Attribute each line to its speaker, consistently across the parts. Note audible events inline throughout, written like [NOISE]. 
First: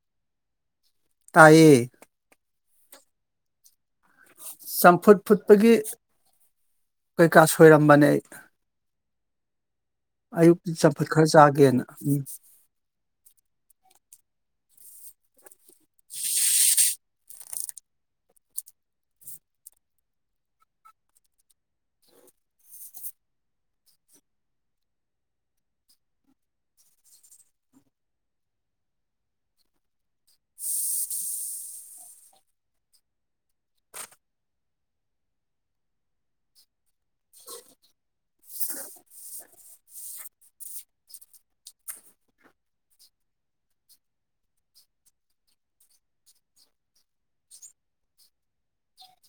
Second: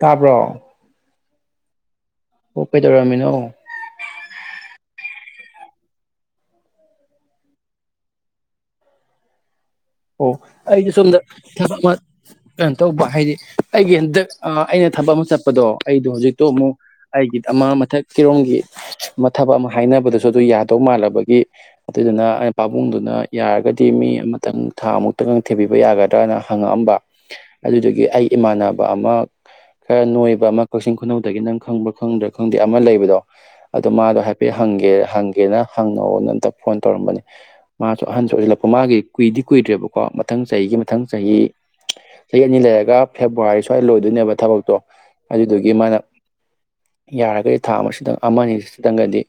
Speaker 1: ꯇꯥꯕ꯭ꯔꯣ
Speaker 2: ꯇꯥꯢꯌꯦ
Speaker 1: ꯑꯣ ꯀꯩꯗꯧꯔꯝꯃꯤꯅꯣ
Speaker 2: ꯆꯝꯐꯨꯠ ꯐꯨꯠꯄꯒꯤ ꯀꯩꯀꯥ ꯁꯣꯏꯔꯝꯕꯅꯦ ꯑꯩ
Speaker 1: ꯑꯣ
Speaker 2: ꯑꯌꯨꯛꯀꯤ
Speaker 1: ꯑꯩꯗꯣ
Speaker 2: ꯆꯝꯐꯨꯠ
Speaker 1: ꯁꯣꯝꯗ
Speaker 2: ꯈꯔ ꯆꯥꯒꯦꯅ
Speaker 1: ꯊꯕꯛꯃ
Speaker 2: ꯎꯝ
Speaker 1: ꯀꯩꯅꯣꯇꯧꯕ ꯍꯥꯏꯗꯤ ꯑꯩꯒꯤ ꯍꯟꯗꯛ ꯑ ꯑꯩꯅ ꯊꯕꯛ ꯑꯃ ꯆꯠꯄꯗꯣ ꯑꯩꯗꯣ ꯍꯧꯖꯤꯛꯇꯣ ꯑꯃꯨꯛ ꯑꯩꯒꯤ ꯑꯃꯥ ꯃꯊꯛ ꯀꯤꯔꯣꯝꯒꯤ ꯃꯊꯕꯛ ꯑꯃ ꯍꯥꯏꯅꯕꯗꯁꯨ ꯑꯗꯨ ꯌꯥꯗꯧ ꯃꯥꯜꯂꯕꯒꯤ ꯑꯗꯨꯗꯨꯅ ꯑꯩꯅ ꯄꯥꯕꯨꯡꯗꯨꯅ ꯌꯥꯔꯒꯗꯤ ꯃꯤ ꯑꯃꯇꯪ ꯊꯥ ꯑꯃꯨꯛꯇꯪ ꯊꯤꯕꯤꯕ ꯌꯥꯒꯗ꯭ꯔꯅ ꯍꯪꯉꯛꯑꯝꯕ ꯑꯗꯨꯗꯨꯒꯤ ꯑꯩ ꯏꯃꯥꯟꯅꯕ ꯑꯃ ꯈꯔ ꯅꯣꯏꯕ ꯑꯃ ꯀꯛꯆꯤꯡ ꯈꯨꯅꯧꯗꯒꯤ ꯅꯪ ꯈꯪꯕ꯭ꯔꯥ ꯈꯪꯗ꯭ꯔꯥ ꯈꯪꯗꯦ ꯑꯃ ꯂꯩꯕꯗꯣ ꯑꯗꯣ ꯃꯥꯗꯣ ꯍꯥꯏꯐꯦꯠ ꯍꯪꯒꯦ ꯍꯪꯒꯦꯅ ꯍꯪꯅꯧꯅ ꯑꯝꯇ ꯐꯣꯟ ꯇꯧꯔꯝꯕꯅꯦ ꯃꯥꯁꯨ ꯑꯍꯟꯁꯨ ꯑꯣꯏꯁꯤꯜꯂꯛꯄ ꯃꯥꯒꯤ ꯀꯨꯏꯗꯤ ꯀꯨꯏꯗ꯭ꯔꯦꯕꯀꯣ ꯃꯊꯪ ꯆꯍꯤꯒꯤ ꯃꯊꯪ ꯆꯍꯤ ꯆꯍꯤ ꯑꯅꯤ ꯂꯩꯔꯒ ꯐꯦꯕ꯭ꯋꯥꯔꯤ ꯁ꯭ꯋꯥꯏꯗ ꯂꯣꯏꯗꯨꯏꯅꯦꯕ ꯊꯕꯛꯇꯣ ꯑꯗꯨꯗꯨꯒꯤ ꯃꯥꯅ ꯌꯥꯔꯒꯗꯤ ꯊꯥ ꯑꯃꯁꯤꯗꯪ ꯑꯃꯅꯤꯁꯤꯗꯪꯒꯗꯤ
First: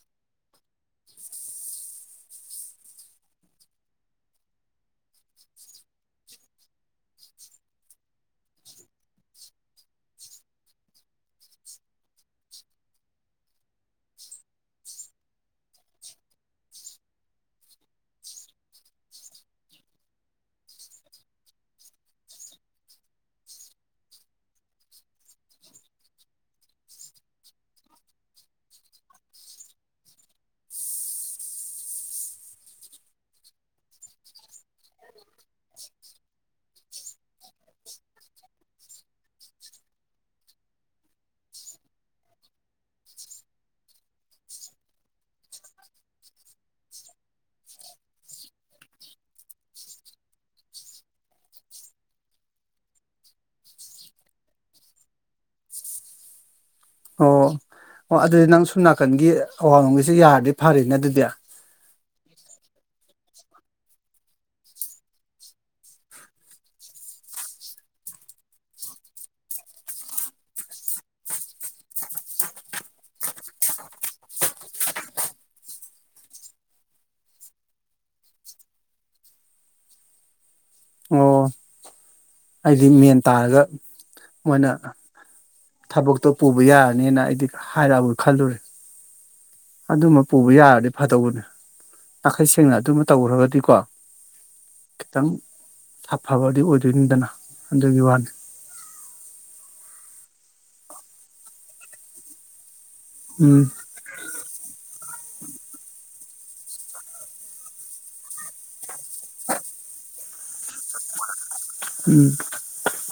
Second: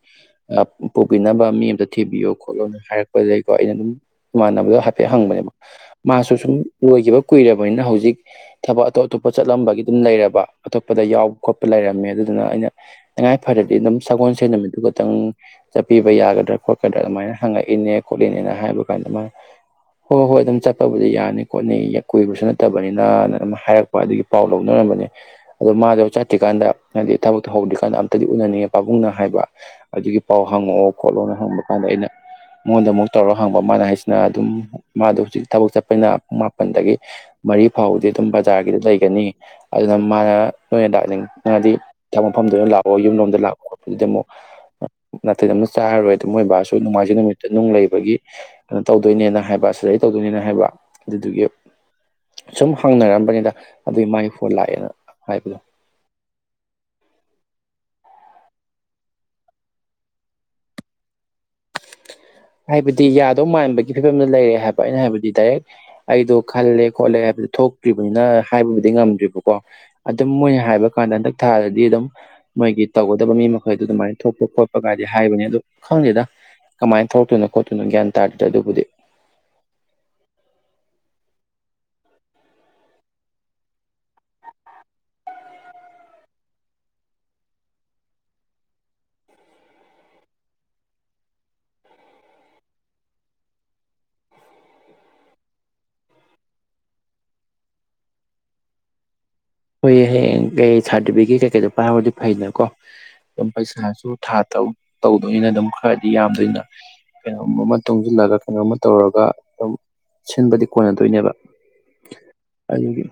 Speaker 1: ꯑ ꯄꯨꯕꯤꯅꯕ ꯃꯤ ꯑꯝꯇ ꯊꯤꯕꯤꯌꯨ ꯈꯣꯠꯂꯣꯅ ꯍꯥꯏꯔꯛꯄ ꯑꯗꯨꯗꯩꯀꯣ ꯑꯩꯅ ꯑꯗꯨꯝ ꯏꯃꯥꯟꯅꯕꯗꯣ ꯍ ꯍꯥꯏꯐꯦꯠ ꯍꯪꯕꯅꯦꯕ ꯃꯥꯁꯨ ꯁꯨꯝ ꯂꯣꯢꯈꯤꯕ ꯀꯨꯏꯔꯕꯅꯤꯅ ꯍꯧꯖꯤꯛ ꯊꯕꯛ ꯑꯇꯣꯞ ꯑꯇꯣꯞꯄ ꯆꯠꯂꯝꯕꯒꯤꯗꯨ ꯂꯩꯔꯕ ꯑꯇꯣꯞꯄꯗ ꯌꯥꯎ ꯈꯣꯠꯄ ꯂꯩꯔꯝꯃꯦ ꯑꯗꯨꯗꯨꯅ ꯑꯩꯅ ꯇꯉꯥꯏ ꯐꯔꯗꯤ ꯑꯗꯨꯝ ꯁꯒꯣꯜꯁꯦꯟ ꯅꯨꯃꯤꯠꯇꯨꯒ ꯈꯤꯇꯪ ꯆꯠꯄꯤꯕ ꯌꯥꯒꯗ꯭ꯔ ꯈꯣꯠꯀꯗ꯭ꯔ ꯑꯗꯨꯃꯥꯏꯅ ꯍꯪꯉꯛꯏꯅꯦ ꯈꯣꯠꯂꯤꯅꯦꯅ ꯍꯥꯏꯕ ꯀꯥꯟꯗ ꯃꯥ ꯍꯣꯏ ꯍꯣꯏ ꯑꯗꯨꯝ ꯆꯠꯄꯕꯨꯗꯤ ꯌꯥꯅꯤ ꯈꯣꯠꯅꯤ ꯀꯨꯏꯕꯁꯨ ꯅꯠꯇꯕꯅꯤꯅ ꯅ ꯑꯗꯨꯝ ꯍꯥꯏꯔꯛꯄ ꯑꯗꯨꯒꯤ ꯄꯥꯎ ꯂꯧꯅꯔꯝꯕ ꯑꯗꯣ ꯃꯥꯗꯣ ꯆꯠꯇ꯭ꯔꯤꯀꯥꯟꯗ ꯍꯥꯏꯗꯤ ꯊꯕꯛꯇꯣ ꯍꯧꯗ꯭ꯔꯤꯀꯥꯟꯗ ꯑꯝꯇꯗꯤ ꯎꯅꯅꯤꯡꯉꯦ ꯄꯥꯕꯨꯡꯅ ꯍꯥꯏꯕ ꯑꯗꯨꯒꯤ ꯄꯥꯎ ꯍꯪꯉꯛꯑꯣ ꯈꯣꯠꯂꯣꯅ ꯍꯪꯕ ꯀꯥꯟꯗ ꯑꯩꯅ ꯃꯉꯣꯟꯗ ꯑꯃꯨꯛ ꯇꯧꯔ ꯍꯪꯕ ꯃꯥꯅ ꯍꯥꯏꯁꯤꯅ ꯑꯗꯨꯝ ꯃꯥꯗꯣ ꯍꯨꯖꯤꯛ ꯊꯕꯛ ꯆꯠꯄꯅ ꯄꯨꯡ ꯃꯥꯄꯟꯗꯒꯤ ꯃꯔꯤ ꯐꯥꯎꯗꯤ ꯑꯗꯨꯝ ꯕꯖꯥꯔꯒꯤꯗ ꯂꯩꯒꯅꯤ ꯑ ꯑꯗꯨꯅ ꯃꯥꯅ ꯅꯣꯏꯅ ꯂꯥꯛꯅꯤꯡꯉꯗꯤ ꯊꯛ ꯃꯐꯝꯗ ꯂꯥꯛꯑꯣ ꯌꯨꯝ ꯂꯣꯝꯗ ꯂꯥꯛꯄ ꯈꯣꯠꯄꯗꯨꯗꯤ ꯑꯃꯨꯛ ꯅꯥꯇꯩꯗ ꯑꯃ ꯆꯥꯔꯔꯣꯏ ꯑꯗꯨ ꯃꯣꯏꯕꯥꯁꯨ ꯅꯨꯡꯉꯥꯏꯖꯤꯡ ꯅꯨꯃꯤꯠꯇ ꯅꯨꯡ ꯂꯩꯕꯒꯤ ꯀꯩꯅꯣ ꯇꯧꯗꯣꯏꯅꯦꯅ ꯍꯥꯏꯕꯁ ꯂꯩꯔꯤꯛꯇꯧꯗꯣꯏꯅꯤꯅ ꯍꯥꯏꯕ ꯑꯗꯨꯗꯨꯒꯤ ꯁꯨꯝ ꯍꯪꯅꯔꯝꯕꯅꯦꯗ ꯑꯗꯨꯏ ꯃꯥꯏ ꯐꯣꯟ ꯂꯥꯛꯑꯦꯅ ꯍꯥꯏꯕꯗꯣ
Speaker 2: ꯑꯣ ꯑꯣ ꯑꯗꯨꯗꯤ ꯅꯪ ꯁꯣꯝ ꯅꯥꯀꯟꯒꯤ ꯑꯋꯥꯡ ꯂꯨꯡꯒꯤꯁꯤ ꯌꯥꯔꯗꯤ ꯐꯔꯤꯅꯦ ꯑꯗꯨꯗꯤ
Speaker 1: ꯍꯥꯏꯕꯗꯤ ꯌꯥꯗꯧ ꯃꯥꯟꯕꯒꯤ ꯐꯤꯕꯝꯗ ꯂꯩꯔꯦ ꯍꯥꯏꯕ ꯑꯩꯅ ꯍꯥꯏꯕꯗꯤ ꯗꯥꯏꯔꯦꯛ ꯑꯩꯗꯣ ꯈꯜꯂꯦ ꯈꯣꯠꯂꯦ ꯍꯥꯏꯕ ꯊꯣꯛꯇ꯭ꯔꯤꯕꯅꯤꯅ ꯍꯥꯏꯕꯕꯨꯗꯤ ꯉꯝꯗ꯭ꯔꯤꯕꯀꯣ ꯑꯗꯨꯝ ꯃꯣꯏꯅ ꯍꯥꯏꯕ ꯀꯥꯟꯗ ꯍꯟꯗꯛ ꯊꯥꯗꯗꯤ ꯑꯗꯨꯝ ꯃꯣꯏꯒꯤ ꯇꯧꯒꯗꯕ ꯃꯤ ꯃꯈꯩꯗꯨ ꯑꯗꯨꯃꯥꯏ ꯊꯣꯛꯄ ꯈꯣꯠꯄ ꯀꯥꯏꯗꯤ ꯍꯥꯏꯕꯅꯦ ꯑꯗꯨ ꯈꯪꯗꯦꯗ ꯀꯃꯥꯏ ꯊꯣꯛꯇꯨꯅꯣ ꯈꯣꯠꯇꯨꯅ ꯒ꯭ꯌꯥꯟ ꯇꯥꯗ꯭ꯔꯤꯗ ꯑꯗꯨꯕꯨꯗꯤ
Speaker 2: ꯑꯣ ꯑꯩꯗꯤ ꯃꯦꯟ ꯇꯥꯔꯒ ꯃꯣꯏꯅ ꯊꯕꯛꯇꯣ ꯄꯨꯕ ꯌꯥꯔꯅꯤꯅ ꯑꯩꯗꯤ ꯍꯥꯏꯔꯛꯑꯕ ꯈꯜꯂꯨꯔꯦ ꯑꯗꯨꯃ ꯄꯨꯕ ꯌꯥꯔꯗꯤ ꯐꯗꯧꯕꯅꯦ ꯅꯥꯈꯩ ꯁꯦꯡꯅ ꯑꯗꯨꯃ ꯇꯧꯈ꯭ꯔꯒꯗꯤꯀꯣ ꯈꯤꯇꯪ ꯁꯥꯐꯕꯗꯤ ꯑꯣꯏꯗꯣꯏꯅꯤꯗꯅ ꯑꯗꯨꯒꯤ ꯋꯥꯅꯦ
Speaker 1: ꯍꯣꯏꯌꯦ ꯍꯌꯦꯡ ꯀꯩ ꯁꯥꯔꯇꯤꯐꯤꯀꯦꯠ ꯀꯩꯀꯩꯗꯣ ꯄꯥꯢꯍꯧꯔꯗꯤ ꯐꯩꯗꯅꯀꯣ ꯑꯗꯨꯝ
Speaker 2: ꯎꯝ
Speaker 1: ꯄꯩꯁꯥꯁꯨ ꯊꯥ ꯇꯥꯔꯨꯛ ꯇꯧꯗꯣꯏꯅꯤꯅ ꯑꯗꯨꯝ ꯈꯔꯗꯤ ꯌꯥꯝꯗꯣꯏꯅ ꯀꯩꯅꯣꯝ ꯑꯃ ꯇꯨꯡꯁꯤꯜꯂꯒ ꯀꯩꯅꯣꯝꯃ ꯇꯧꯔꯒ ꯑꯗꯨꯝ ꯁꯤꯟꯕꯗꯤ ꯀꯣꯟꯅꯗꯣꯏꯅꯦꯕ
Speaker 2: ꯎꯝ
Speaker 1: ꯑꯩꯒꯤ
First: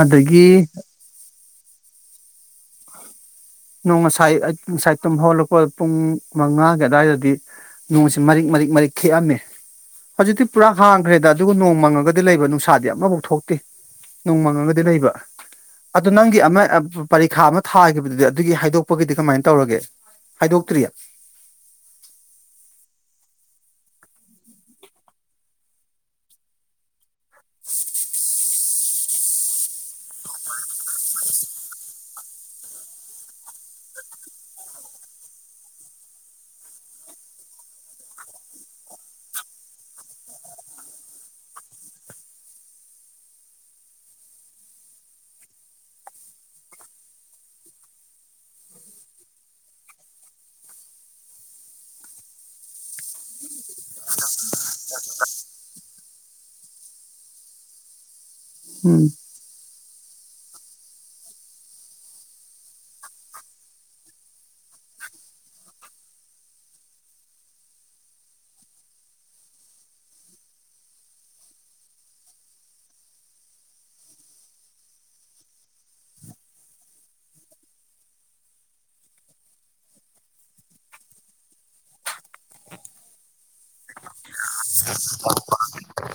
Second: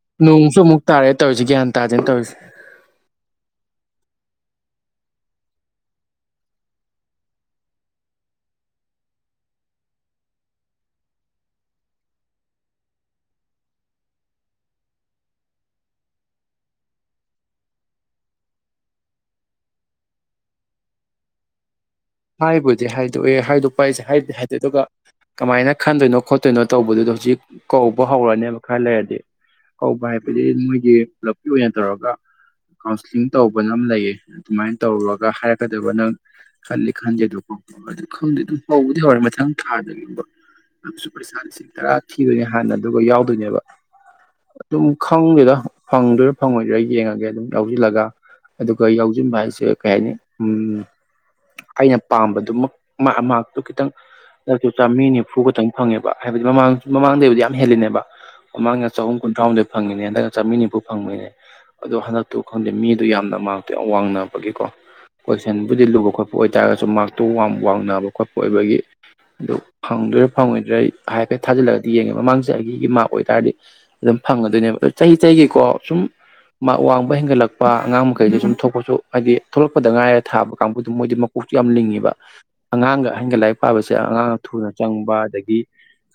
Speaker 2: ꯑꯗꯒꯤ
Speaker 1: ꯅꯣꯡꯁꯨ ꯑꯃꯨꯛ ꯇꯥꯔꯦ ꯇꯧꯔꯤꯁꯤ ꯒ꯭ꯌꯥꯟ ꯇꯥꯗꯦꯅꯦ ꯇꯧꯔꯤꯁꯤ
Speaker 2: ꯅꯣꯡ ꯉꯁꯥꯏ ꯑ ꯉꯁꯥꯏ ꯇꯨꯝ ꯍꯧꯜꯂꯛꯄ ꯄꯨꯡ ꯃꯉꯥꯒꯤ ꯑꯗꯥꯏꯗꯗꯤ ꯅꯣꯡꯁꯤ ꯃꯔꯤꯛ ꯃꯔꯤꯛ ꯃꯔꯤꯛ ꯈꯤꯛꯑꯝꯃꯦ ꯍꯧꯖꯤꯛꯇꯤ ꯄꯨꯔꯥ ꯍꯥꯡꯈ꯭ꯔꯦꯗ ꯑꯗꯨꯒ ꯅꯣꯡ ꯃꯪꯉꯒꯗꯤ ꯂꯩꯕ ꯅꯨꯡꯁꯥꯗꯤ ꯑꯃꯐꯥꯎ ꯊꯣꯛꯇꯦ ꯅꯣꯡꯃꯪꯉꯒꯗꯤ ꯂꯩꯕ ꯑꯗꯨ ꯅꯪꯒꯤ ꯑꯃ ꯄꯔꯤꯈꯥ ꯑꯃ ꯊꯥꯒꯤꯈꯤꯕꯗꯨꯗꯤ ꯑꯗꯨꯒꯤ ꯍꯥꯏꯗꯣꯛꯄꯒꯤꯗꯤ ꯀꯃꯥꯏꯅ ꯇꯧꯔꯒꯦ ꯍꯥꯏꯗꯣꯛꯇ꯭ꯔꯤ
Speaker 1: ꯍꯥꯏꯕꯨꯗꯤ ꯍꯥꯏꯗꯣꯛꯑꯦ ꯍꯥꯏꯗꯣꯛꯄ ꯍꯥꯏꯁꯦ ꯍꯥꯏ ꯍꯥꯏꯗꯤ ꯑꯗꯨꯒ ꯀꯃꯥꯏꯅ ꯈꯟꯗꯣꯏꯅꯣ ꯈꯣꯠꯇꯣꯏꯅꯣ ꯇꯧꯕꯗꯨꯗꯣ ꯍꯧꯖꯤꯛ ꯀꯧꯕ ꯍꯧꯔꯅꯦꯕ ꯈꯔ ꯂꯩꯔꯗꯤ ꯀꯧꯕ ꯍꯥꯏꯕꯗꯤ ꯃꯣꯏꯒꯤ ꯄꯨꯂꯞꯀꯤ ꯑꯣꯏꯅ ꯇꯧꯔꯒ ꯀꯥꯎꯟꯁꯂꯤꯡ ꯇꯧꯕꯅ ꯂꯩꯌꯦ ꯑꯗꯨꯃꯥꯏꯅ ꯇꯧꯔꯨꯔꯒ ꯍꯥꯏꯔꯛꯀꯗꯕ ꯅꯪ ꯈꯜꯂꯤ ꯈꯪꯗꯦꯗꯣ ꯑꯗꯨ ꯈꯪꯗꯦ ꯑꯗꯨ ꯍꯧꯕꯗꯤ ꯍꯧꯔꯦ ꯃꯊꯪ ꯊꯥꯗꯒꯤꯕ ꯑꯗꯨ ꯄꯩꯁꯥ ꯂꯤꯁꯤꯡ ꯇꯔꯥ ꯊꯤꯗꯣꯏꯅꯦ ꯍꯥꯟꯅ ꯑꯗꯨꯒ ꯌꯥꯎꯗꯣꯏꯅꯦꯕ ꯑꯗꯨꯝ ꯈꯪꯗꯦꯗ ꯐꯪꯗꯣꯏꯔꯥ ꯐꯪꯉꯣꯏꯗꯣꯏꯔꯥ ꯌꯦꯡꯉꯒꯦ ꯑꯗꯨꯝ ꯌꯥꯎꯖꯤꯜꯂꯒ ꯑꯗꯨꯒ ꯌꯥꯎꯖꯤꯟꯕ ꯍꯥꯏꯁꯦ ꯀꯩ ꯍꯥꯏꯅꯤ ꯎꯝ ꯑꯩꯅ ꯄꯥꯝꯕꯗꯨꯃꯛ ꯃ ꯃꯥꯛꯇꯨ ꯈꯤꯇꯪ ꯗꯛꯁꯨ ꯆꯥꯝꯃ꯭ꯔꯤ ꯅꯤꯐꯨ ꯈꯇꯪ ꯐꯪꯉꯦꯕ ꯍꯥꯏꯕꯗꯤ ꯃꯃꯥꯡ ꯃꯃꯥꯡꯗꯩꯕꯨꯗꯤ ꯌꯥꯝ ꯍꯦꯜꯂꯤꯅꯦꯕ ꯃꯃꯥꯡꯅ
Speaker 2: ꯎꯝ
Speaker 1: ꯆꯍꯨꯝ ꯀꯨꯟꯊ꯭ꯔꯥꯍꯨꯝꯗꯣꯏ ꯐꯪꯉꯤꯅꯦ ꯍꯟꯗꯛꯅ ꯆꯥꯃꯔꯤ ꯅꯤꯐꯨ ꯐꯪꯕꯩꯅꯦ ꯑꯗꯣ ꯍꯟꯗꯛꯇꯨ ꯈꯪꯗꯦ ꯃꯤꯗꯨ ꯌꯥꯝꯅ ꯃꯥꯛꯇ ꯌꯥꯝ ꯋꯥꯡꯅꯕꯒꯤꯀꯣ ꯀꯣꯏꯁꯟꯕꯨꯗꯤ ꯂꯨꯕ ꯈꯣꯠꯄ ꯑꯣꯏꯇꯥꯔꯒꯁꯨ ꯃꯥꯔꯛꯇꯨ ꯋꯥꯡꯅꯕ ꯈꯣꯠꯄ ꯑꯣꯏꯕꯒꯤ ꯑꯗꯨ ꯐꯪꯗꯣꯏꯔꯥ ꯐꯪꯉꯣꯏꯗ꯭ꯔꯥ ꯑꯩ ꯍꯥꯏꯐꯦꯠ ꯊꯥꯖꯤꯜꯂꯒꯗꯤ ꯌꯦꯡꯉꯦ ꯃꯃꯥꯡꯁꯦ ꯑꯩꯒꯤ ꯃꯥꯔꯛ ꯑꯣꯏꯇꯥꯔꯗꯤ ꯑꯗꯨꯝ ꯐꯪꯉꯗꯣꯏꯅꯦꯕ ꯑ ꯆꯍꯤ ꯆꯍꯤꯒꯤꯀꯣ ꯁꯨꯝ ꯃꯥꯛ ꯋꯥꯡꯕ ꯍꯦꯟꯒꯠꯂꯛꯄ ꯑꯉꯥꯡ ꯃꯈꯩꯗ ꯁꯨꯝ ꯊꯣꯛꯄꯁꯨ ꯍꯥꯏꯗꯤ ꯊꯣꯛꯂꯛꯄꯗ ꯉꯥꯏꯔ ꯊꯥꯕ ꯀꯥꯡꯕꯨꯗꯨ ꯃꯣꯏꯗꯤ ꯀꯣꯛꯁꯨ ꯌꯥꯝ ꯂꯤꯡꯉꯤꯕ ꯑꯉꯥꯡꯒ ꯑꯍꯟꯒ ꯂꯥꯏꯔꯤꯛ ꯄꯥꯕꯁꯦ ꯑꯉꯥꯡ ꯊꯨꯅ ꯆꯪꯕ ꯑꯗꯒꯤ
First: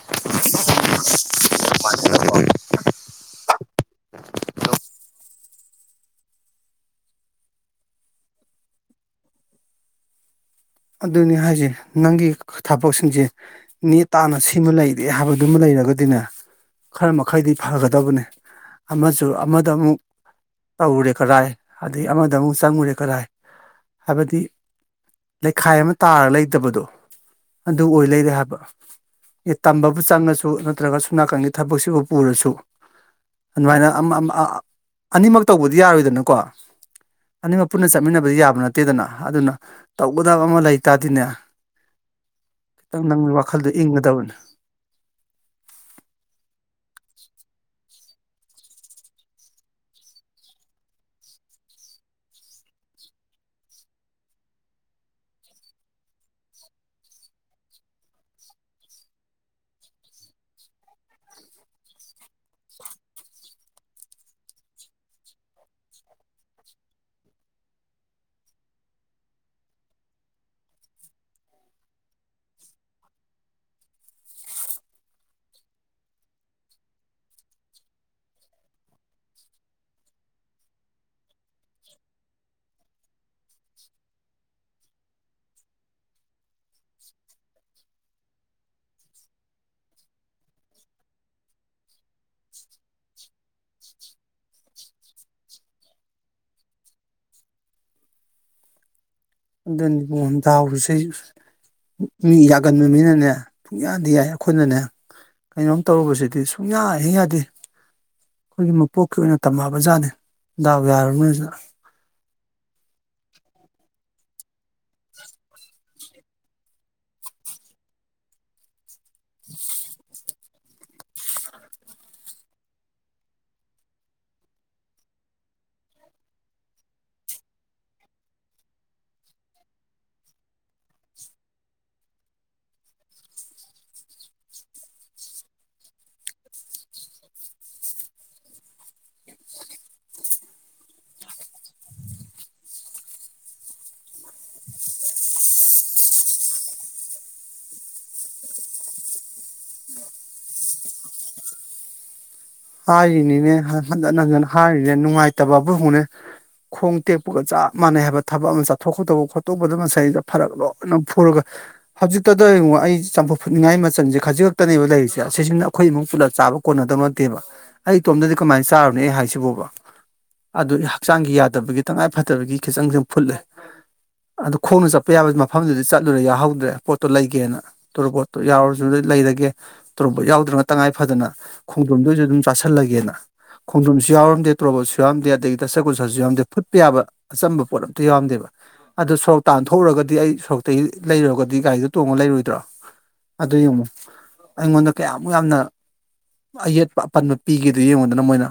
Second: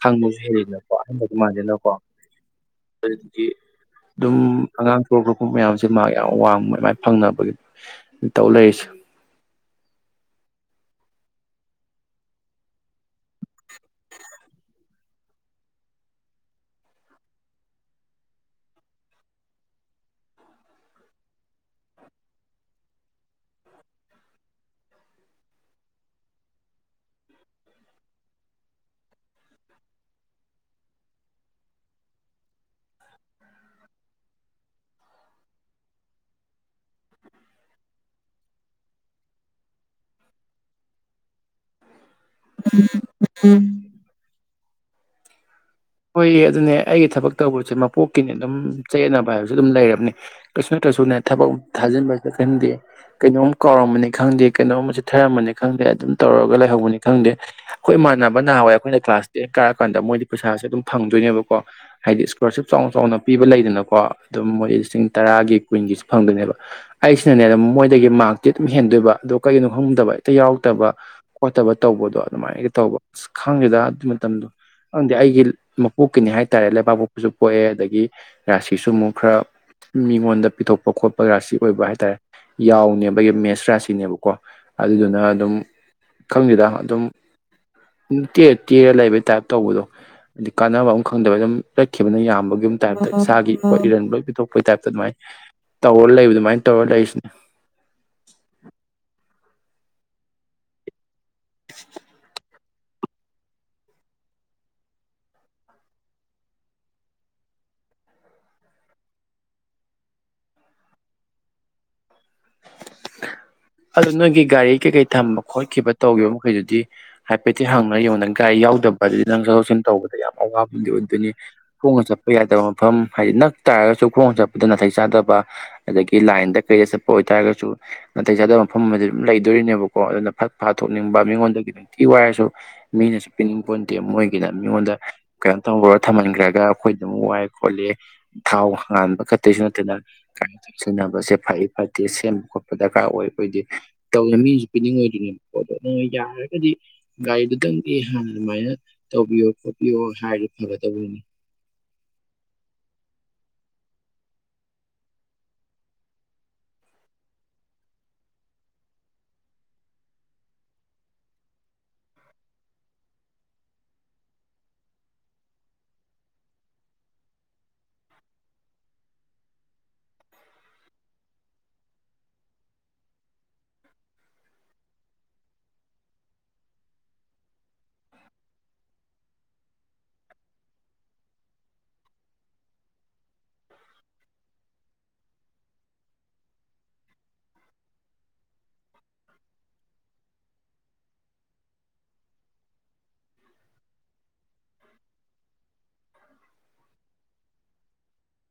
Speaker 1: ꯈꯪꯕꯁꯨ ꯍꯦꯂꯤꯅꯀꯣ ꯑꯍꯟꯒꯁꯨ ꯃꯥꯟꯗꯦꯅꯀꯣ ꯑꯗꯨꯗꯒꯤ ꯑꯗꯨꯝ ꯑꯉꯥꯡ ꯁꯣꯔꯛꯄ ꯃꯌꯥꯝꯁꯦ ꯃꯥ ꯌꯥꯝ ꯋꯥꯡꯕꯃꯥꯏ ꯐꯪꯅꯕꯒꯤ ꯇꯧ ꯂꯩꯔꯤꯁꯦ
Speaker 2: [INAUDIBLE] ꯑꯗꯨꯅꯤ ꯍꯥꯏꯁꯦ ꯅꯪꯒꯤ ꯊꯕꯛꯁꯤꯡꯁꯦ ꯅꯦ ꯇꯥꯅ ꯁꯤꯃ ꯂꯩꯔꯦ ꯍꯥꯏꯕꯗꯨꯃ ꯂꯩꯔ ꯒꯗꯤꯅꯦ ꯈꯔ ꯃꯈꯩꯗꯤ ꯐꯒꯗꯕꯅꯦ ꯑꯃꯖꯨ ꯑꯃꯗ ꯑꯃꯨꯛ ꯇꯧꯔꯨꯔꯦ ꯀꯔꯥꯏ ꯑꯗꯩ ꯑꯃꯗ ꯑꯃꯨꯛ ꯆꯪꯉꯨꯔꯦ ꯀꯔꯥꯏ ꯍꯥꯏꯕꯗꯤ ꯂꯩꯈꯥꯏ ꯑꯃ ꯇꯥꯔ ꯂꯩꯇꯕꯗꯣ ꯑꯗꯨ ꯑꯣꯏ ꯂꯩꯔꯦ ꯍꯥꯏꯕ ꯇꯝꯕꯕꯨ ꯆꯪꯉꯁꯨ ꯅꯠꯇ꯭ꯔꯒ ꯁꯣꯝ ꯅꯥꯀꯟꯒꯤ ꯊꯕꯛꯁꯤꯕꯨ ꯄꯨꯔꯁꯨ ꯑꯗꯨ ꯃꯥꯏꯅ ꯑꯅꯤꯃꯛ ꯇꯧꯕꯗꯤ ꯌꯥꯔꯣꯏꯗꯅꯀꯣ ꯑꯅꯤꯃꯛ ꯄꯨꯟꯅ ꯆꯠꯃꯤꯟꯅꯕꯗꯤ ꯌꯥꯕ ꯅꯠꯇꯦꯗꯅ ꯑꯗꯨꯅ ꯇꯧꯒꯗꯕ ꯑꯃ ꯂꯩꯇꯥꯗꯤꯅꯦ ꯈꯤꯇꯪ ꯅꯪꯒꯤ ꯋꯥꯈꯜꯗꯣ ꯏꯪꯒꯗꯕꯅꯤ
Speaker 1: ꯍꯣꯏꯌꯦ ꯑꯗꯨꯅꯦ ꯑꯩꯒꯤ ꯊꯕꯛ ꯇꯧꯕꯁꯦ ꯃꯄꯣꯛꯀꯤꯅꯦ ꯑꯗꯨꯝ ꯆꯌꯦꯠꯅꯕ ꯍꯥꯏꯕꯁꯦ ꯑꯗꯨꯝ ꯂꯩꯔꯕꯅꯦ ꯀꯩꯁꯨ ꯗꯁꯨꯅꯦ ꯊꯕꯛ ꯊꯥꯖꯤꯟꯕꯁꯨ ꯈꯟꯗꯦ ꯀꯩꯅꯣꯝ ꯀꯥꯎꯔꯝꯕꯅꯤ ꯈꯪꯗꯦ ꯀꯩꯅꯣꯝ ꯆꯤꯊꯔꯝꯕꯅꯤ ꯈꯪꯗꯦ ꯑꯗꯨꯝ ꯇꯧꯔꯒ ꯂꯩꯍꯧꯕꯅꯤ ꯈꯪꯗꯦ ꯑꯩꯈꯣꯏ ꯃꯃꯥꯟꯅꯕꯅ ꯅꯍꯟ ꯋꯥꯢ ꯑꯩꯈꯣꯏꯅ ꯀ꯭ꯂꯥꯁ ꯇꯦꯟ ꯀꯥꯔꯛꯀꯥꯟꯗ ꯃꯣꯏꯗꯤ ꯄꯩꯁꯥꯁꯦ ꯑꯗꯨꯝ ꯐꯪꯗꯣꯏꯅꯦꯕꯀꯣ ꯍꯥꯏꯗꯤ ꯏꯁꯀꯣꯂꯥꯔꯁꯤꯞ ꯆꯥꯎꯅ ꯆꯥꯎꯅ ꯄꯤꯕ ꯂꯩꯗꯅꯀꯣ ꯑꯗꯨꯝ ꯃꯣꯏ ꯂꯤꯁꯤꯡ ꯇꯔꯥꯒꯤ ꯀꯨꯟ ꯐꯪꯗꯣꯏꯅꯦꯕ ꯑꯩꯁꯤꯅꯅꯦ ꯃꯣꯏꯗꯒꯤ ꯃꯥꯔꯛꯇꯤ ꯑꯗꯨꯝ ꯍꯦꯟꯗꯣꯏꯕ ꯑꯣ ꯀꯩꯒꯤꯅꯣ ꯈꯪꯗꯕ ꯍꯦꯛꯇ ꯌꯥꯎꯔꯛꯇꯕ ꯈꯣꯠꯇꯕ ꯇꯧꯕꯗꯣ ꯑꯗꯨꯃꯥꯏꯅꯒ ꯇꯧꯕ ꯑꯁ ꯈꯪꯗꯦꯗ ꯑꯗꯨ ꯃꯇꯝꯗꯣ ꯈꯪꯗꯦ ꯑꯩꯒꯤ ꯃꯄꯣꯛꯀꯅꯤ ꯍꯥꯏꯇꯥꯔꯦ ꯂꯩꯕꯥꯛꯄꯣꯛꯄꯁꯨ ꯄꯣꯛꯑꯦ ꯑꯗꯒꯤ ꯔꯥꯁꯤꯁꯨ ꯑꯃꯨꯛ ꯈꯔ ꯃꯤꯉꯣꯟꯗ ꯄꯤꯊꯣꯛꯄ ꯈꯣꯠꯄ ꯔꯥꯁꯤ ꯑꯣꯏꯕ ꯍꯥꯏꯇꯥꯔꯦ ꯌꯥꯎꯅꯦꯕꯒꯤ ꯃꯦꯁ ꯔꯥꯁꯤꯅꯦꯕꯀꯣ ꯑꯗꯨꯗꯨꯅ ꯑꯗꯨꯝ ꯈꯪꯗꯦꯗ ꯑꯗꯨꯝ ꯇꯦꯛ ꯇꯦꯛ ꯂꯩꯕꯩ ꯇꯥꯏꯞ ꯇꯧꯕꯗꯣ ꯍꯥꯏꯗꯤ ꯀꯥꯟꯅꯕ ꯑꯃ ꯈꯪꯗꯕꯩ ꯑꯗꯨꯝ ꯂꯩꯠꯈꯤꯕꯅ ꯌꯥꯝꯕꯒꯤ ꯇꯥꯏꯞꯇ ꯏꯁꯥꯒꯤ ꯑꯩꯈꯣꯏ ꯏꯔꯟ ꯂꯣꯏ ꯄꯤꯊꯣꯛꯄꯩ ꯇꯥꯏꯞꯇ ꯑꯗꯨꯃꯥꯏꯅ ꯇꯧꯔ ꯂꯩꯕ ꯑꯗꯨꯃꯥꯏꯅ ꯇꯧꯔ ꯂꯩꯔꯤꯁꯤꯅꯦ
Speaker 2: ꯑꯗꯨꯅꯤ ꯗꯥꯎꯁꯨ ꯃꯤ ꯌꯥꯒꯟꯕ ꯃꯤꯅꯅꯦ ꯄꯨꯡꯌꯥ ꯌꯥꯏ ꯑꯩꯈꯣꯏꯅꯅꯦ ꯀꯩꯅꯣꯝ ꯇꯧꯔꯨꯕꯁꯤꯗꯤ ꯁꯨꯡꯌꯥ ꯍꯦꯛ ꯌꯥꯗꯦ ꯑꯩꯈꯣꯏꯒꯤ ꯃꯄꯣꯛꯀꯤ ꯑꯣꯏꯅ ꯇꯝꯃꯛ ꯑꯕ ꯖꯥꯠꯅꯤ ꯗꯥꯎ ꯌꯥꯔꯅꯣꯅ
Speaker 1: [UNINTELLIGIBLE] ꯑꯗꯨꯗꯣ ꯅꯣꯏꯒꯤ ꯒꯥꯔꯤ ꯀꯩꯀꯩ ꯊꯝꯕ ꯈꯣꯠꯈꯤꯕ ꯇꯧꯈꯤꯕ ꯃꯈꯩꯗꯨꯗꯤ ꯍꯥꯏꯐꯦꯠꯇ ꯍꯪꯉꯥ ꯌꯦꯡꯉꯣꯅ ꯒꯥꯔꯤ ꯌꯥꯎꯗꯕ ꯕꯖꯦ ꯆꯊꯣꯛꯁꯤꯟ ꯇꯧꯕꯗ ꯌꯥꯝ ꯑꯋꯥꯕꯗꯤ ꯑꯣꯏꯗꯣꯢꯅꯤ ꯈꯣꯡꯅ ꯆꯠꯄ ꯌꯥꯗꯕ ꯃꯐꯝ ꯍꯥꯏꯗꯤ ꯅꯛ ꯇꯥꯔꯒꯁꯨ ꯈꯣꯡꯅ ꯆꯠꯄꯗ ꯅꯥꯇꯩ ꯆꯥꯗꯕ ꯑꯗꯒꯤ ꯂꯥꯏꯟꯗ ꯀꯩꯗ ꯆꯠꯄ ꯑꯣꯏꯇꯥꯔꯒꯁꯨ ꯅꯥꯇꯩ ꯆꯥꯗꯕ ꯃꯐꯝ ꯑꯃꯗꯤ ꯑꯗꯨꯝ ꯂꯩꯗꯣꯔꯤꯅꯦꯕꯀꯣ ꯑꯗꯨꯅ ꯐꯠ ꯐꯊꯣꯛꯅꯤꯡꯕ ꯃꯤꯉꯣꯟꯗꯉꯤ ꯅꯨꯡꯇꯤ ꯋꯥꯢꯔꯁꯨ ꯃꯤꯅꯁꯨ ꯄꯤꯅꯤꯡ ꯄꯣꯟꯇꯦ ꯃꯣꯏꯒꯤꯅ ꯃꯤꯉꯣꯟꯗ ꯀꯩꯅꯣ ꯇꯧꯈ꯭ꯔꯒ ꯊꯝꯍꯟꯈ꯭ꯔꯒ ꯑꯩꯈꯣꯏꯗ ꯑꯃꯨꯛ ꯋꯥꯏ ꯈꯣꯠꯂꯤ ꯊꯥꯎ ꯍꯥꯟꯕ ꯀꯛꯇꯁꯨ ꯅꯠꯇꯅ ꯀꯥꯏ ꯊ ꯁꯤꯟꯅꯕꯁꯦ ꯐꯩ ꯐꯠꯇꯦ ꯁꯦꯝꯕ ꯈꯣꯠꯄ ꯗꯔꯀꯥꯔ ꯑꯣꯏ ꯑꯩꯈꯣꯏꯗꯤ ꯇꯧꯗ ꯃꯤꯁꯨ ꯄꯤꯅꯤꯡꯉꯣꯢ ꯑꯣꯏꯗꯣꯏꯅꯦꯕ ꯀꯣ ꯌꯥꯔꯒꯗꯤ ꯒꯥꯔꯤꯗꯨ ꯇꯪꯗꯤ ꯍꯥꯟꯅ ꯑꯗꯨꯃꯥꯏꯅ ꯇꯧꯕꯤꯌꯣ ꯈꯣꯠꯄꯤꯌꯣ ꯍꯥꯏꯔ ꯐꯒꯗꯧꯕꯅꯤ
Speaker 2: ꯍꯥꯏꯔꯤꯅꯤꯅꯦ ꯍꯟꯖꯤꯟ ꯍꯟꯖꯤꯟ ꯍꯥꯏꯔꯤꯅꯦ ꯅꯨꯡꯉꯥꯏꯇꯕꯕꯨꯅꯦ ꯈꯣꯡ ꯇꯦꯛꯄꯒ ꯆꯞ ꯃꯥꯟꯅꯩ ꯍꯥꯏꯕ ꯊꯕꯛ ꯑꯃ ꯆꯥꯊꯣꯛ ꯈꯣꯠꯇꯧꯕ ꯈꯣꯠꯇꯧꯕꯗ ꯉꯁꯥꯏꯗ ꯐꯔꯛ ꯂꯣꯏꯅꯃꯛ ꯐꯨꯔꯒ ꯍꯧꯖꯤꯛꯇ ꯌꯦꯡꯉꯣ ꯑꯩ ꯆꯝꯐꯨ ꯐꯨꯠꯅꯤꯡꯉꯥꯏ ꯃꯆꯥꯟ ꯈꯖꯤꯛ ꯈꯛꯇꯅꯦꯕ ꯂꯩꯔꯤꯁꯦ ꯑꯁꯤꯁꯤꯅ ꯑꯩꯈꯣꯏ ꯏ ꯑꯃꯨꯛ ꯄꯨꯂꯞ ꯆꯥꯕ ꯀꯣꯟꯅꯗꯕ ꯅꯠꯇꯦꯕ ꯑꯩ ꯏꯇꯣꯝꯗꯗꯤ ꯀꯃꯥꯏꯅ ꯆꯥꯔꯨꯅꯦ ꯑꯩ ꯍꯥꯏꯁꯤꯕꯨꯕ ꯑꯗꯨ ꯍꯛꯆꯥꯡꯒꯤ ꯌꯥꯗꯕꯒꯤ ꯇꯉꯥꯏ ꯐꯗꯕꯒꯤ ꯈꯤꯆꯪꯁ ꯐꯨꯠꯂꯦ ꯑꯗꯨ ꯈꯣꯡꯅ ꯆꯠꯄ ꯌꯥꯕ ꯃꯐꯝꯗꯨꯗꯤ ꯆꯠꯂꯨꯔꯦ ꯌꯥꯎꯍꯧꯗ꯭ꯔꯦ ꯄꯣꯠꯇꯣ ꯂꯩꯒꯦꯅ ꯇꯣꯔꯣꯕꯣꯠꯇꯣ ꯌꯥꯎꯔꯖꯨ ꯂꯩꯔꯒꯦ ꯇꯣꯔꯣꯄꯣꯠ ꯌꯥꯎꯗ꯭ꯔꯅ ꯇꯉꯥꯏ ꯐꯗꯅ ꯈꯣꯡꯗꯔꯨꯝꯗꯣꯑꯣꯢꯁꯨ ꯑꯗꯨꯝ ꯆꯥꯥꯁꯜꯂꯒꯦꯅ ꯈꯣꯡꯗꯔꯣꯝꯁꯨ ꯌꯥꯎꯔꯝꯗꯦ ꯇꯣꯔꯣꯠꯁꯨ ꯌꯥꯎꯔꯝꯗꯦ ꯑꯗꯒꯤꯗꯤ ꯗꯁꯥꯀꯨꯁꯥꯁꯨ ꯌꯥꯎꯔꯝꯗꯦ ꯐꯨꯠꯄ ꯌꯥꯕ ꯑꯆꯝꯕ ꯄꯣꯠ ꯑꯝꯇ ꯌꯥꯎꯔꯝꯗꯦꯕ ꯑꯗꯨꯗ ꯁꯣꯔꯣꯛ ꯇꯥꯟꯊꯣꯛꯎꯔꯒꯗꯤ ꯑꯩ ꯁꯣꯔꯣꯛꯇꯒꯤ ꯂꯩꯔꯨꯔꯒꯗꯤ ꯒꯥꯔꯤꯗꯨꯣ ꯇꯣꯡꯉ ꯂꯩꯔꯣꯏꯗ꯭ꯔꯣ ꯑꯗꯨ ꯌꯦꯡꯉꯣ ꯑꯩꯉꯣꯟꯗ ꯀꯌꯥꯃꯨꯛ ꯌꯥꯝꯅ ꯑꯌꯦꯠꯄ ꯑꯄꯟꯕ ꯄꯤꯒꯦꯗꯨ ꯌꯦꯡꯉꯨꯗꯅ ꯃꯣꯏꯅ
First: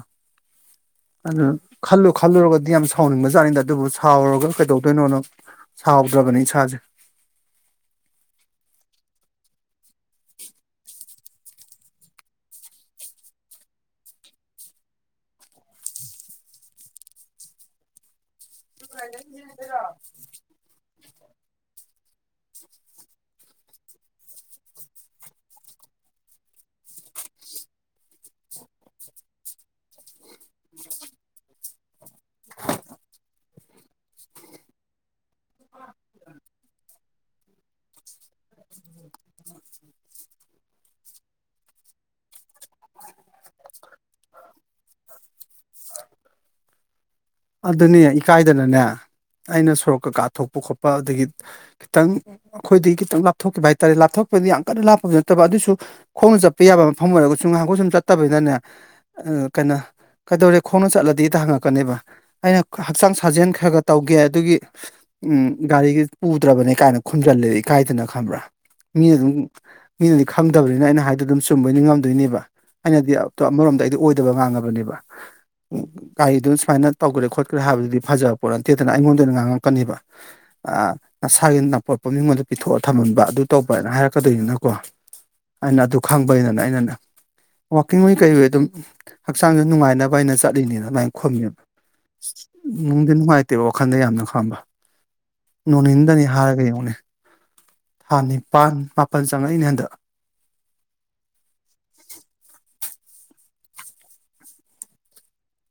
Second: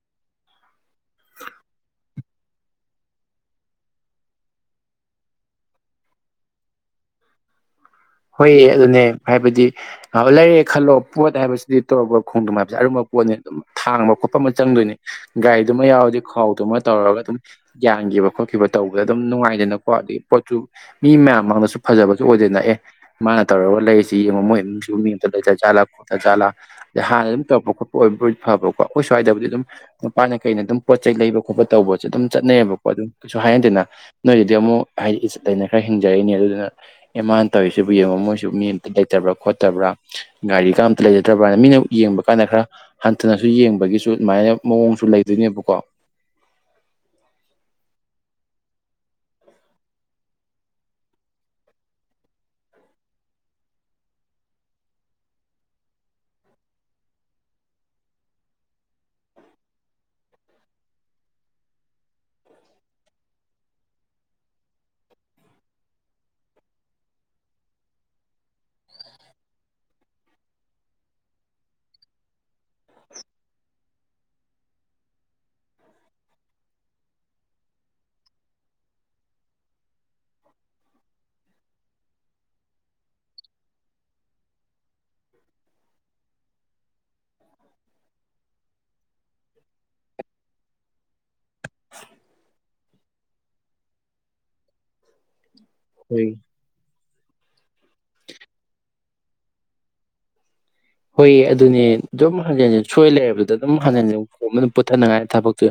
Speaker 2: ꯑꯗꯨ ꯈꯜꯂꯨ ꯈꯜꯂꯨꯔꯒꯗꯤ ꯌꯥꯝ ꯁꯥꯎꯅꯤꯡꯕ ꯖꯠꯅꯤꯗ ꯑꯗꯨꯕꯨ ꯁꯥꯎꯔꯨꯔꯒ ꯀꯩꯗꯧꯗꯣꯏꯅꯣꯅ ꯁꯥꯎꯗ꯭ꯔꯕꯅꯤ ꯢꯁꯥꯁꯦ
Speaker 1: ꯍꯣꯏꯑ ꯑꯗꯨꯅꯦ ꯍꯥꯏꯕꯗꯤ ꯂꯩꯔꯦ ꯈꯜꯂꯣ ꯄꯣꯠ ꯍꯥꯏꯕꯁꯤꯗꯤ ꯇꯣꯔꯣꯕꯣꯠ ꯈꯣꯡꯗꯔꯣꯝ ꯍꯥꯏꯕꯁꯤ ꯑꯔꯨꯝꯕ ꯄꯣꯠ ꯈꯄ ꯑꯗꯨꯝ ꯊꯥꯡꯕ ꯈꯣꯠꯄ ꯑꯃ ꯆꯪꯗꯣꯏꯅꯦ ꯒꯥꯔꯤꯗꯨꯃ ꯌꯥꯎꯔꯗꯤ ꯈꯥꯎꯗꯨꯃ ꯇꯧꯔꯒ ꯑꯗꯨꯝ ꯌꯥꯟꯒꯤꯕ ꯈꯣꯠꯈꯤꯕ ꯇꯧꯕꯗ ꯑꯗꯨꯝ ꯅꯨꯡꯉꯥꯏꯗꯅꯀꯣ ꯑꯗꯒꯤ ꯄꯣꯠꯁꯨ ꯃꯤ ꯃꯌꯥꯝꯃꯛꯗꯁꯨ ꯐꯖꯕ ꯑꯣꯏꯗꯅ ꯑꯦ ꯃꯥꯅ ꯇꯧꯔꯒ ꯂꯩꯔꯤꯁꯤ ꯌꯦꯡꯉꯣ ꯃꯣꯏ ꯏꯤꯃꯨꯡꯁꯤꯕꯨ ꯃꯤ ꯑꯃꯇ ꯂꯩꯇ ꯆꯥꯠꯂꯥ ꯈꯣꯠꯇ ꯆꯥꯠꯂꯥ ꯑꯗꯥꯟ ꯍꯥꯟꯅ ꯑꯗꯨꯝ ꯇꯧꯔꯛꯄ ꯈꯣꯠꯄ ꯑꯣꯏꯕꯕꯨꯗꯤ ꯐꯕꯀꯣ ꯑꯩꯈꯣꯏ ꯁ꯭ꯋꯥꯏꯗꯕꯨꯗꯤ ꯑꯗꯨꯝ ꯃꯄꯥꯅ ꯀꯩꯅ ꯑꯗꯨꯝ ꯄꯣꯠ ꯆꯩ ꯂꯩꯕ ꯈꯣꯠꯄ ꯇꯧꯕꯁꯦ ꯑꯗꯨꯝ ꯑꯗꯨꯝ ꯆꯠꯅꯩꯌꯦꯕꯀꯣ ꯑꯗꯨꯝ ꯀꯩꯁꯨ ꯍꯥꯏꯟꯗꯦꯗꯅ ꯅꯣꯏꯗꯗꯤ ꯑꯃꯨꯛ ꯍꯥꯏꯗꯤ ꯏꯖꯠ ꯂꯩꯅ ꯈꯔ ꯍꯤꯡꯖꯔꯤꯅꯦ ꯑꯗꯨꯗꯨꯅ ꯑꯦꯃꯥꯅ ꯇꯧꯔꯤꯁꯤꯕꯨ ꯌꯦꯡꯕ ꯃꯣꯏꯁꯨ ꯃꯤ ꯑꯃꯇ ꯂꯩꯇꯕ꯭ꯔꯥ ꯈꯣꯠꯇꯕ꯭ꯔꯥ ꯒꯥꯔꯤꯒ ꯑꯝꯇ ꯂꯩꯖꯗꯕ꯭ꯔꯅ ꯃꯤꯅ ꯌꯦꯡꯕ ꯌꯦꯡꯕ ꯀꯥꯟꯗ ꯈꯔ ꯍꯟꯊꯅꯁꯨ ꯌꯦꯡꯕꯒꯤꯁꯨ ꯑꯗꯨꯃꯥꯏꯅ ꯃꯑꯣꯡꯁꯨ ꯂꯩꯗꯣꯏꯅꯦꯕꯀꯣ
Speaker 2: ꯑꯗꯨꯅꯦ ꯏꯀꯥꯏꯗꯅꯅꯦ ꯑꯩꯅ ꯁꯣꯔꯣꯛ ꯀꯀꯥ ꯊꯣꯛꯣꯛꯄ ꯈꯣꯠꯄ ꯑꯗꯒꯤ ꯈꯤꯇꯪ ꯑꯩꯈꯣꯏꯗꯒꯤ ꯈꯤꯇꯪ ꯂꯥꯞꯊꯣꯛꯈꯤꯕ ꯍꯥꯏꯇꯥꯔꯦ ꯂꯥꯞꯊꯣꯛ ꯄ ꯌꯥꯝ ꯀꯟꯅ ꯂꯥꯞꯄꯗꯤ ꯅꯠꯇꯕ ꯑꯗꯨꯁꯨ ꯈꯣꯡꯅ ꯆꯠꯄ ꯌꯥꯕ ꯃꯐꯝ ꯑꯣꯏꯔꯒꯁꯨ ꯉꯥꯏꯍꯥꯛꯈꯣ ꯁꯨꯝ ꯆꯠꯇꯕꯅꯤꯅꯅꯦ ꯀꯩꯅꯣ ꯀꯩꯗꯧꯔꯦ ꯈꯣꯡꯅ ꯆꯠꯂꯗꯤ ꯍꯦꯛꯇꯥ ꯍꯪꯉꯛꯀꯅꯦꯕ ꯑꯩꯅ ꯍꯛꯆꯥꯡ ꯁꯥꯖꯦꯟ ꯈ꯭ꯔ ꯈ꯭ꯔ ꯇꯧꯒꯦ ꯑꯗꯨꯒꯤ ꯎ ꯒꯥꯔꯤꯒ ꯄꯨꯗ꯭ꯔꯕꯅꯦ ꯀꯥꯏꯅ ꯈꯨꯝꯖꯜ ꯗꯩ ꯏꯀꯥꯏꯗꯅ ꯈꯪꯕ꯭ꯔꯥ ꯃꯤꯅ ꯑꯗꯨꯝ ꯃꯤꯅꯗꯤ ꯈꯪꯗꯕꯅꯤꯅ ꯑꯩꯅ ꯍꯥꯏꯗꯣ ꯑꯗꯨꯝ ꯆꯨꯝꯕꯣꯏ ꯉꯤꯡꯉꯝꯗꯣꯏꯅꯦꯕ ꯑꯩꯅꯗꯤ ꯑꯃꯔꯣꯝꯗ ꯑꯩꯗꯤ ꯑꯣꯏꯗꯕ ꯉꯥꯡꯉꯕꯅꯦꯕ ꯒꯥꯔꯤꯗꯨ ꯁꯨꯃꯥꯏꯅ ꯇꯧꯈ꯭ꯔꯦ ꯈꯣꯠꯀ꯭ꯔꯦ ꯍꯥꯏꯕꯗꯨꯗꯤ ꯐꯖꯕ ꯄꯣꯠ ꯅꯠꯇꯦꯗꯅ ꯑꯩꯉꯣꯟꯗꯅ ꯉꯥꯡꯉꯛꯀꯅꯦꯕ ꯅꯁꯥꯒꯤ ꯅꯄꯣꯠ ꯃꯤꯉꯣꯟꯗ ꯄꯤꯊꯣꯛꯑꯒ ꯊꯝꯍꯟꯕ ꯑꯗꯨ ꯇꯧꯕ ꯍꯥꯏꯅ ꯍꯥꯏꯔꯛꯀꯗꯣꯏꯅꯤꯅꯀꯣ ꯑꯩꯅ ꯑꯗꯨ ꯈꯪꯕꯩꯅꯅꯦ ꯑꯩꯅꯅꯦ ꯋꯥꯀꯤꯡꯋꯣꯏ ꯀꯩꯋꯣꯏ ꯑꯗꯨꯝ ꯍꯛꯆꯥꯡꯁꯦ ꯅꯨꯡꯉꯥꯏꯅꯕꯅ ꯆꯠꯂꯤꯅꯤ ꯑꯗꯨꯃꯥꯏꯅ ꯈꯨꯝꯃꯦ ꯅꯨꯡꯗꯤ ꯅꯨꯡꯉꯥꯏꯇꯦꯕ ꯋꯥꯈꯜꯗ ꯌꯥꯝꯅ ꯈꯪꯕ ꯅꯣꯡ ꯅꯤꯅꯤꯗꯅꯤ
Speaker 1: ꯍꯣꯏ
Speaker 2: ꯍꯥꯏꯔꯒ ꯌꯦꯡꯉꯨꯅꯦ ꯊꯥ ꯅꯤꯄꯥꯜ ꯃꯥꯄꯟ ꯆꯪꯉꯛꯏꯅꯦ ꯍꯟꯗꯛ
Speaker 1: ꯍꯣꯏ ꯑꯗꯨꯅꯦ ꯗꯨꯝ ꯍꯟꯖꯤꯟ ꯍꯟꯖꯤꯟ ꯁꯣꯏ ꯂꯩꯔꯕꯗ ꯑꯗꯨꯝ ꯍꯟꯖꯤꯟ ꯍꯟꯖꯤꯟ ꯀꯣꯝꯗ ꯄꯨꯊꯅꯉꯥꯏ ꯊꯕꯛꯇꯨ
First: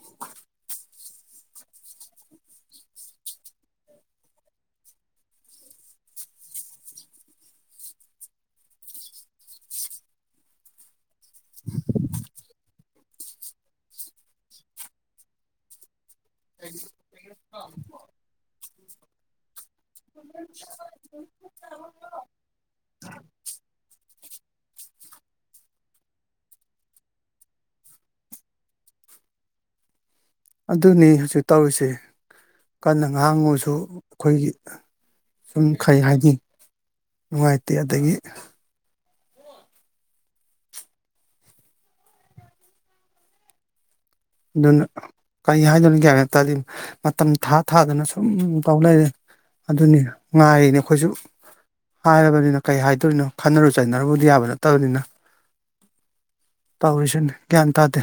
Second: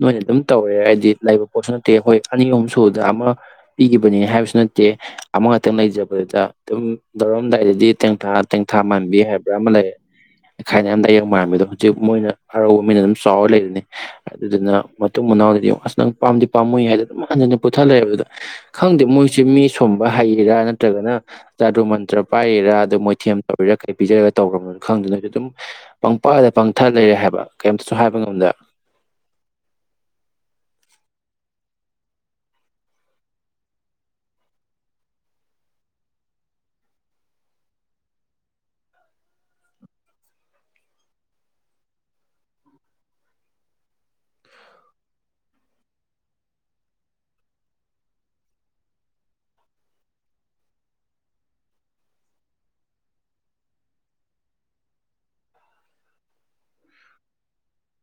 Speaker 1: ꯅꯣꯏꯅ ꯑꯗꯨꯝ ꯇꯧꯔꯦ ꯍꯥꯏꯗꯤ ꯂꯩꯕ ꯄꯣꯠꯁꯨ ꯅꯠꯇꯦ ꯑꯩꯈꯣꯏ ꯑꯅꯤ ꯑꯍꯨꯝ ꯁꯨꯕꯗ ꯑꯃ ꯄꯤꯈꯤꯕꯅꯤ ꯍꯥꯏꯕꯁꯨ ꯅꯠꯇꯦ ꯇꯦ ꯑꯃꯈꯛꯇꯪ ꯂꯩꯖꯕꯗꯨꯗ ꯑꯗꯨꯝ ꯂꯧꯔꯝꯗꯥꯏꯗꯗꯤ ꯇꯦꯡꯊꯥ ꯇꯦꯡꯊꯥ ꯃꯥꯟꯕꯤ ꯍꯥꯏꯕ ꯄꯨꯔꯥ ꯑꯃ ꯂꯩꯔꯦ ꯈꯥꯏꯅꯔꯝꯗꯥꯏ ꯌꯣꯡ ꯃꯥꯟꯕꯗꯣ ꯍꯧꯖꯤꯛ ꯃꯣꯏꯅ ꯑꯔꯧꯕ ꯃꯤꯅ ꯑꯗꯨꯝ ꯆꯥꯎꯔ ꯂꯩꯕꯅꯤ ꯑꯗꯨꯗꯨꯅ ꯃꯇꯨꯡ ꯃꯅꯥꯎꯗꯗꯤ ꯌꯦꯡꯉꯣ ꯑꯁ ꯅꯪ ꯄꯥꯝꯗꯤ ꯄꯥꯝꯃꯨꯏ ꯍꯦ ꯑꯗꯨꯝ ꯍꯟꯖꯤꯟ ꯍꯟꯖꯤꯟ ꯄꯨꯊ ꯂꯩꯔꯕꯗꯨꯗ ꯈꯪꯗꯦ ꯃꯣꯏꯁꯦ ꯃꯤ ꯁꯨꯝꯕ ꯍꯩꯔꯤꯔ ꯅꯠꯇ꯭ꯔꯒꯅ ꯆꯥꯗꯨ꯭ꯔ ꯃꯟꯇ꯭ꯔ ꯄꯥꯏꯔꯤꯔ ꯃꯣꯏꯊꯦꯝ ꯇꯧꯔꯤꯔ ꯀꯩ ꯄꯤꯖꯔꯒ ꯇꯧꯈ꯭ꯔꯕ ꯈꯪꯗꯦꯟ ꯅꯣꯏꯁꯦ ꯗꯨꯝ ꯄꯪꯄꯗ ꯄꯪꯊ ꯂꯩꯔꯦ ꯍꯥꯏꯕ ꯀꯩꯝꯇꯁꯨ ꯍꯥꯏꯕ ꯉꯝꯗꯦ
Speaker 2: [INAUDIBLE] ꯗꯨꯅꯤ ꯍꯧꯖꯤꯛ ꯇꯧꯔꯤꯁꯦ ꯀꯟꯅ ꯉꯥꯡꯉꯨꯁꯨ ꯑꯈꯣꯏꯒꯤ ꯁꯨꯝ ꯈꯩ ꯍꯥꯏꯅꯤ ꯅꯨꯡꯉꯥꯏꯇꯦ ꯑꯗꯩꯒꯤ ꯗꯨꯅ ꯀꯩ ꯍꯥꯏꯗꯣꯏꯅꯦ ꯒ꯭ꯌꯥꯟ ꯑꯝꯇꯥꯗꯦ ꯃꯇꯝ ꯊꯥ ꯊꯥꯗꯅ ꯁꯨꯝ ꯇꯧ ꯂꯩꯔꯦ ꯑꯗꯨꯅꯤ ꯉꯥꯏꯔꯤꯅꯦ ꯑꯈꯣꯏꯁꯨ ꯍꯥꯏꯔꯕꯅꯤꯅ ꯀꯩ ꯍꯥꯏꯗꯣꯏꯅꯣ ꯈꯟꯅꯔꯨ ꯆꯩꯅꯔꯨꯕꯗꯤ ꯌꯥꯕ ꯅꯠꯇꯕꯅꯤꯅ ꯇꯧꯔꯤꯁꯤꯅꯦ ꯒ꯭ꯌꯥꯟ ꯇꯥꯗꯦ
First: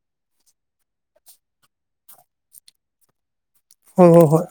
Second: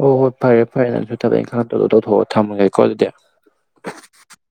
Speaker 1: ꯑꯣ ꯍꯣꯏ ꯐꯔꯦ ꯐꯔꯦ ꯅꯪ ꯊꯕꯛ ꯏꯪꯈꯥꯡ ꯇꯧꯗꯣ ꯇꯧꯊꯣꯛꯑꯣ ꯊꯝꯃꯒꯦꯀꯣ ꯑꯗꯨꯗꯤ
Speaker 2: ꯍꯣ ꯍꯣ ꯍꯣꯏ